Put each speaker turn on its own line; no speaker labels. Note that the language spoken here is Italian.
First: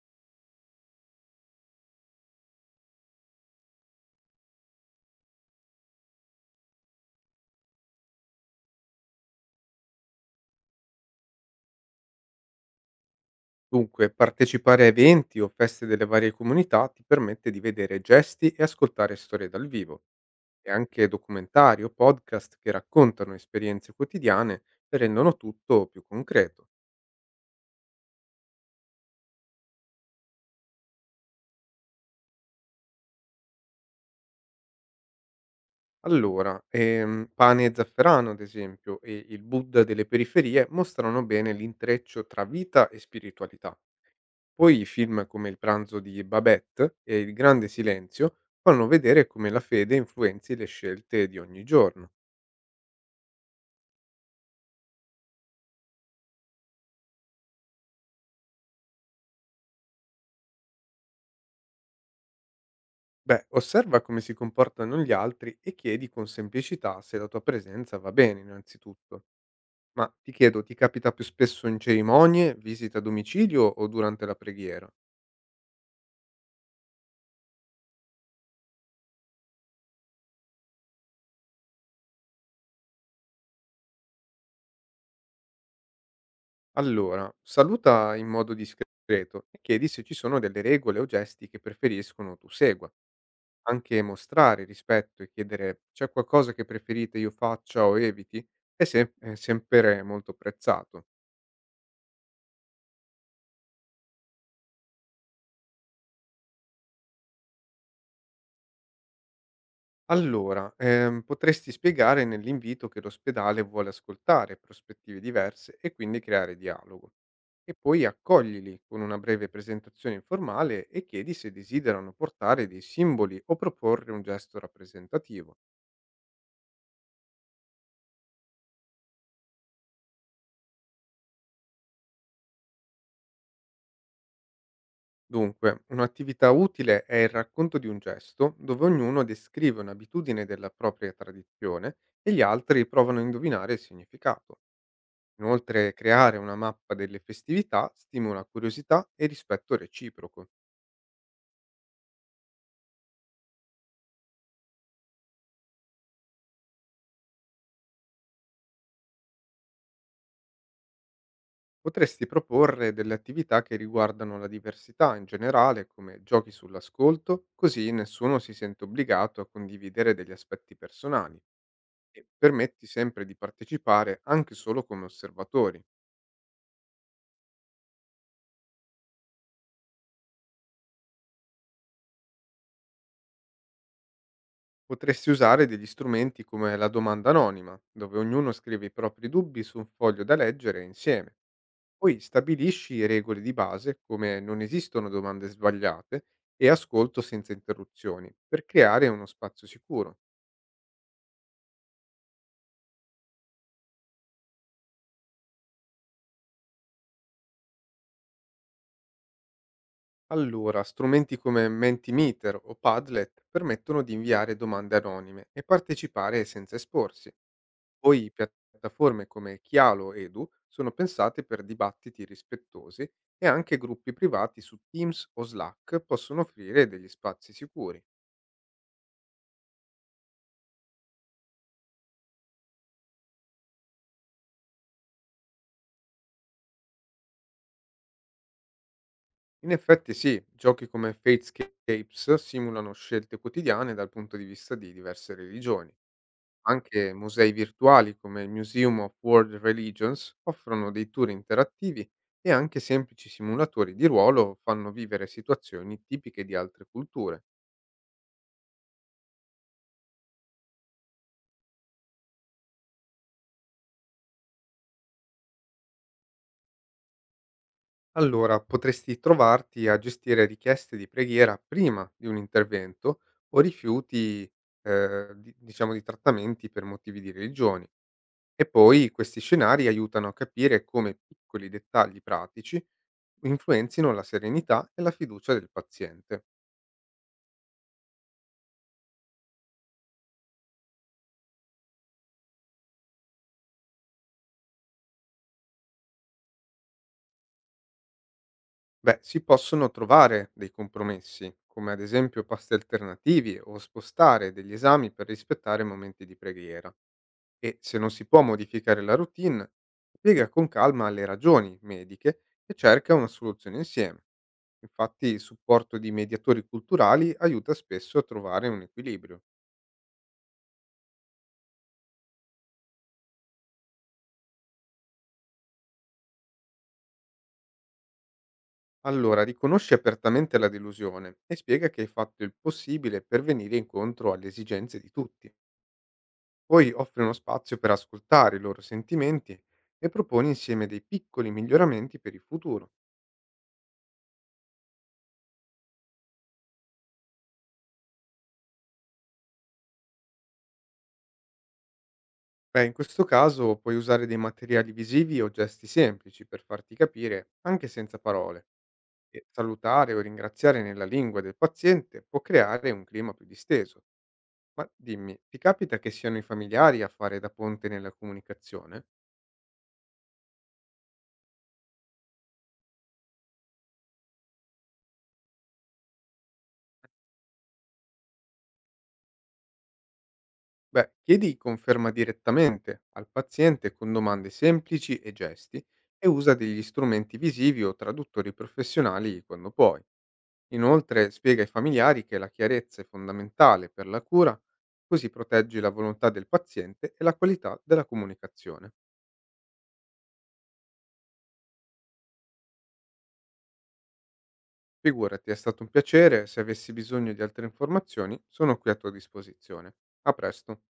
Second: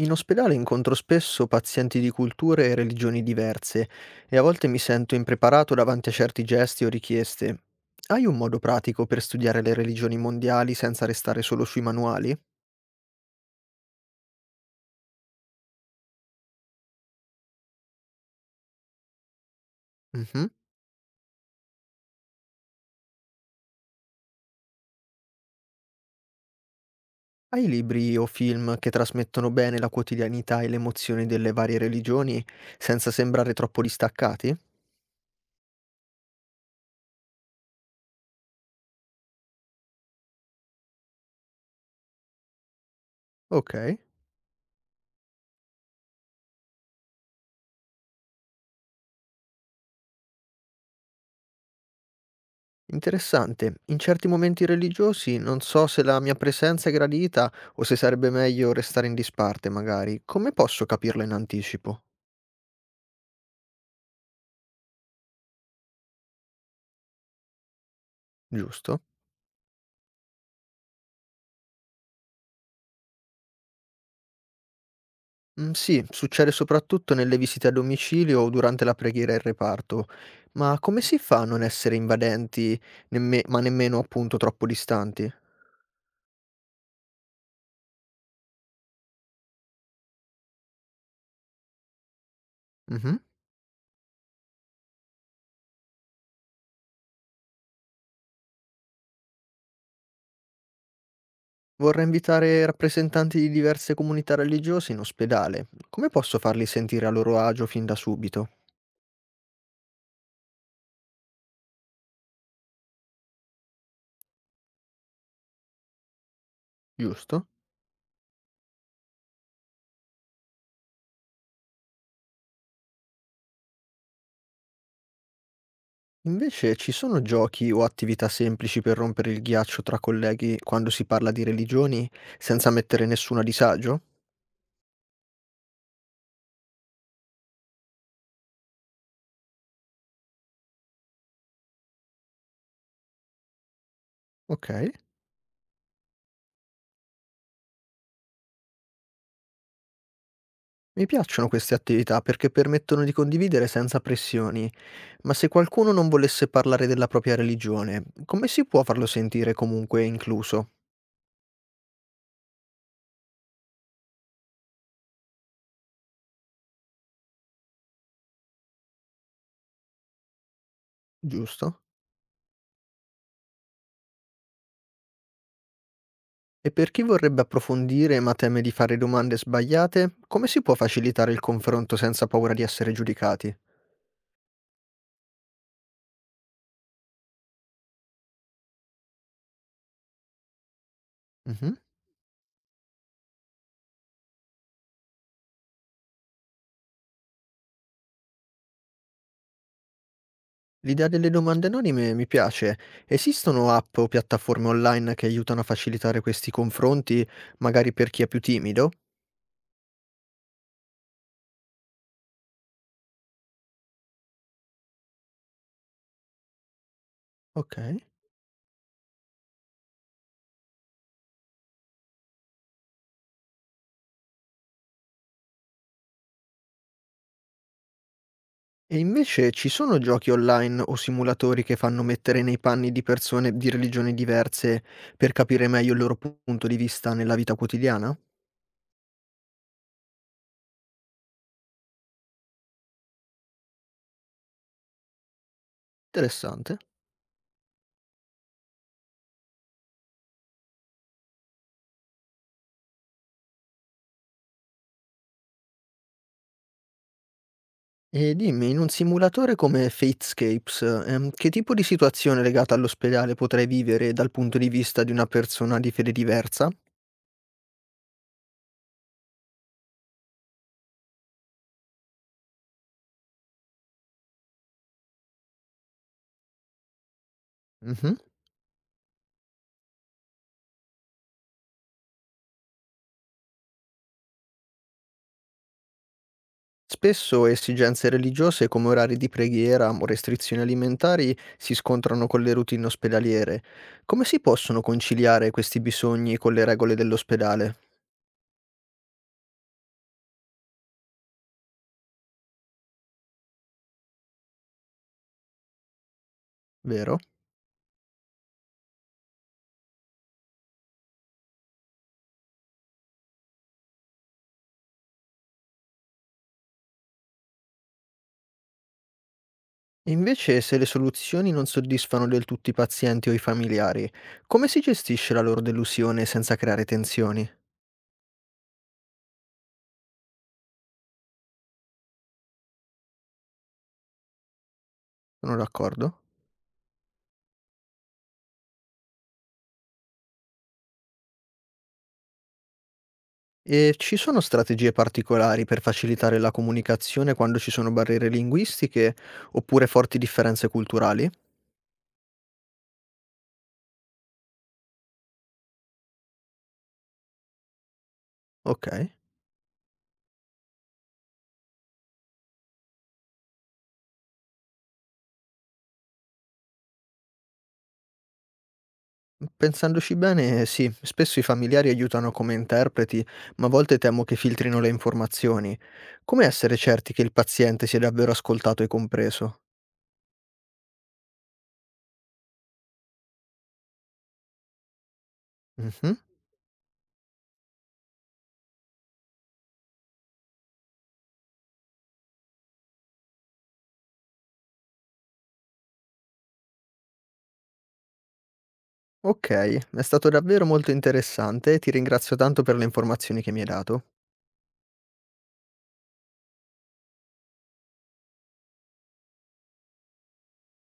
In ospedale incontro spesso pazienti di culture e religioni diverse e a volte mi sento impreparato davanti a certi gesti o richieste. Hai un modo pratico per studiare le religioni mondiali senza restare solo sui manuali?
Dunque, partecipare a eventi o feste delle varie comunità ti permette di vedere gesti e ascoltare storie dal vivo,
Mhm.
e anche documentari o podcast che raccontano esperienze quotidiane e rendono tutto più concreto.
Hai libri o film che trasmettono bene la quotidianità e le emozioni delle varie religioni senza sembrare troppo distaccati?
Allora, Pane e Zafferano, ad esempio, e il Buddha delle periferie mostrano bene l'intreccio tra vita e spiritualità.
Ok.
Poi i film come Il pranzo di Babette e Il grande silenzio fanno vedere come la fede influenzi le scelte di ogni giorno.
Interessante. In certi momenti religiosi non so se la mia presenza è gradita o se sarebbe meglio restare in disparte, magari. Come posso capirlo in anticipo?
Beh, osserva come si comportano gli altri e chiedi con semplicità se la tua presenza va bene,
Giusto?
innanzitutto. Ma ti chiedo, ti capita più spesso in cerimonie, visite a domicilio o durante la preghiera?
Mm, sì, succede soprattutto nelle visite a domicilio o durante la preghiera in reparto. Ma come si fa a non essere invadenti, ma nemmeno appunto troppo distanti?
Allora, saluta in modo discreto e chiedi se ci sono delle regole o gesti che preferiscono tu segua.
Mhm.
Anche mostrare rispetto e chiedere c'è qualcosa che preferite io faccia o eviti è, è sempre molto apprezzato.
Vorrei invitare rappresentanti di diverse comunità religiose in ospedale. Come posso farli sentire a loro agio fin da subito?
Allora, potresti spiegare nell'invito che l'ospedale vuole ascoltare prospettive diverse e quindi creare dialogo.
Giusto?
E poi accoglili con una breve presentazione informale e chiedi se desiderano portare dei simboli o proporre un gesto rappresentativo.
Invece ci sono giochi o attività semplici per rompere il ghiaccio tra colleghi quando si parla di religioni senza mettere nessuno a disagio?
Dunque, un'attività utile è il racconto di un gesto dove ognuno descrive un'abitudine della propria tradizione e gli altri provano a indovinare il significato.
Ok,
Inoltre, creare una mappa delle festività stimola curiosità e rispetto reciproco.
mi piacciono queste attività perché permettono di condividere senza pressioni, ma se qualcuno non volesse parlare della propria religione, come si può farlo sentire comunque incluso?
Potresti proporre delle attività che riguardano la diversità in generale, come giochi sull'ascolto, così nessuno si sente obbligato a condividere degli aspetti personali
Giusto?
e permetti sempre di partecipare anche solo come osservatori.
E per chi vorrebbe approfondire ma teme di fare domande sbagliate, come si può facilitare il confronto senza paura di essere giudicati?
Potresti usare degli strumenti come la domanda anonima, dove ognuno scrive i propri dubbi su un foglio da leggere insieme.
Mhm.
Poi stabilisci regole di base come non esistono domande sbagliate e ascolto senza interruzioni per creare uno spazio sicuro.
L'idea delle domande anonime mi piace. Esistono app o piattaforme online che aiutano a facilitare questi confronti, magari per chi è più timido?
Allora, strumenti come Mentimeter o Padlet permettono di inviare domande anonime e partecipare senza esporsi.
Ok.
Poi piattaforme come Chialo Edu sono pensate per dibattiti rispettosi e anche gruppi privati su Teams o Slack possono offrire degli spazi sicuri.
E invece ci sono giochi online o simulatori che fanno mettere nei panni di persone di religioni diverse per capire meglio il loro punto di vista nella vita quotidiana?
In effetti sì, giochi come Fatescapes simulano scelte quotidiane dal punto di vista di diverse religioni.
Interessante.
Anche musei virtuali come il Museum of World Religions offrono dei tour interattivi e anche semplici simulatori di ruolo fanno vivere situazioni tipiche di altre culture.
E dimmi, in un simulatore come Fatescapes, che tipo di situazione legata all'ospedale potrei vivere dal punto di vista di una persona di fede diversa?
Allora potresti trovarti a gestire richieste di preghiera prima di un intervento o rifiuti, diciamo, di trattamenti per motivi di religione.
Mhm.
E poi questi scenari aiutano a capire come piccoli dettagli pratici influenzino la serenità e la fiducia del paziente.
Spesso esigenze religiose come orari di preghiera o restrizioni alimentari si scontrano con le routine ospedaliere. Come si possono conciliare questi bisogni con le regole dell'ospedale,
Beh, si possono trovare dei compromessi, come ad esempio pasti alternativi o spostare degli esami per rispettare momenti di preghiera.
vero?
E se non si può modificare la routine, spiega con calma le ragioni mediche e cerca una soluzione insieme. Infatti il supporto di mediatori culturali aiuta spesso a trovare un equilibrio.
E invece, se le soluzioni non soddisfano del tutto i pazienti o i familiari, come si gestisce la loro delusione senza creare tensioni?
Allora, riconosci apertamente la delusione e spiega che hai fatto il possibile per venire incontro alle esigenze di tutti.
Sono d'accordo.
Poi offri uno spazio per ascoltare i loro sentimenti e proponi insieme dei piccoli miglioramenti per il futuro.
E ci sono strategie particolari per facilitare la comunicazione quando ci sono barriere linguistiche oppure forti differenze culturali?
Beh, in questo caso puoi usare dei materiali visivi o gesti semplici per farti capire anche senza parole.
Ok.
E salutare o ringraziare nella lingua del paziente può creare un clima più disteso. Ma dimmi, ti capita che siano i familiari a fare da ponte nella comunicazione?
Pensandoci bene, sì, spesso i familiari aiutano come interpreti, ma a volte temo che filtrino le informazioni. Come essere certi che il paziente sia davvero ascoltato e compreso?
Beh, chiedi conferma direttamente al paziente con domande semplici e gesti
Mhm.
e usa degli strumenti visivi o traduttori professionali quando puoi. Inoltre spiega ai familiari che la chiarezza è fondamentale per la cura, così proteggi la volontà del paziente e la qualità della comunicazione.
Ok, è stato davvero molto interessante e ti ringrazio tanto per le informazioni che mi hai dato.
Figurati, è stato un piacere, se avessi bisogno di altre informazioni sono qui a tua disposizione. A presto.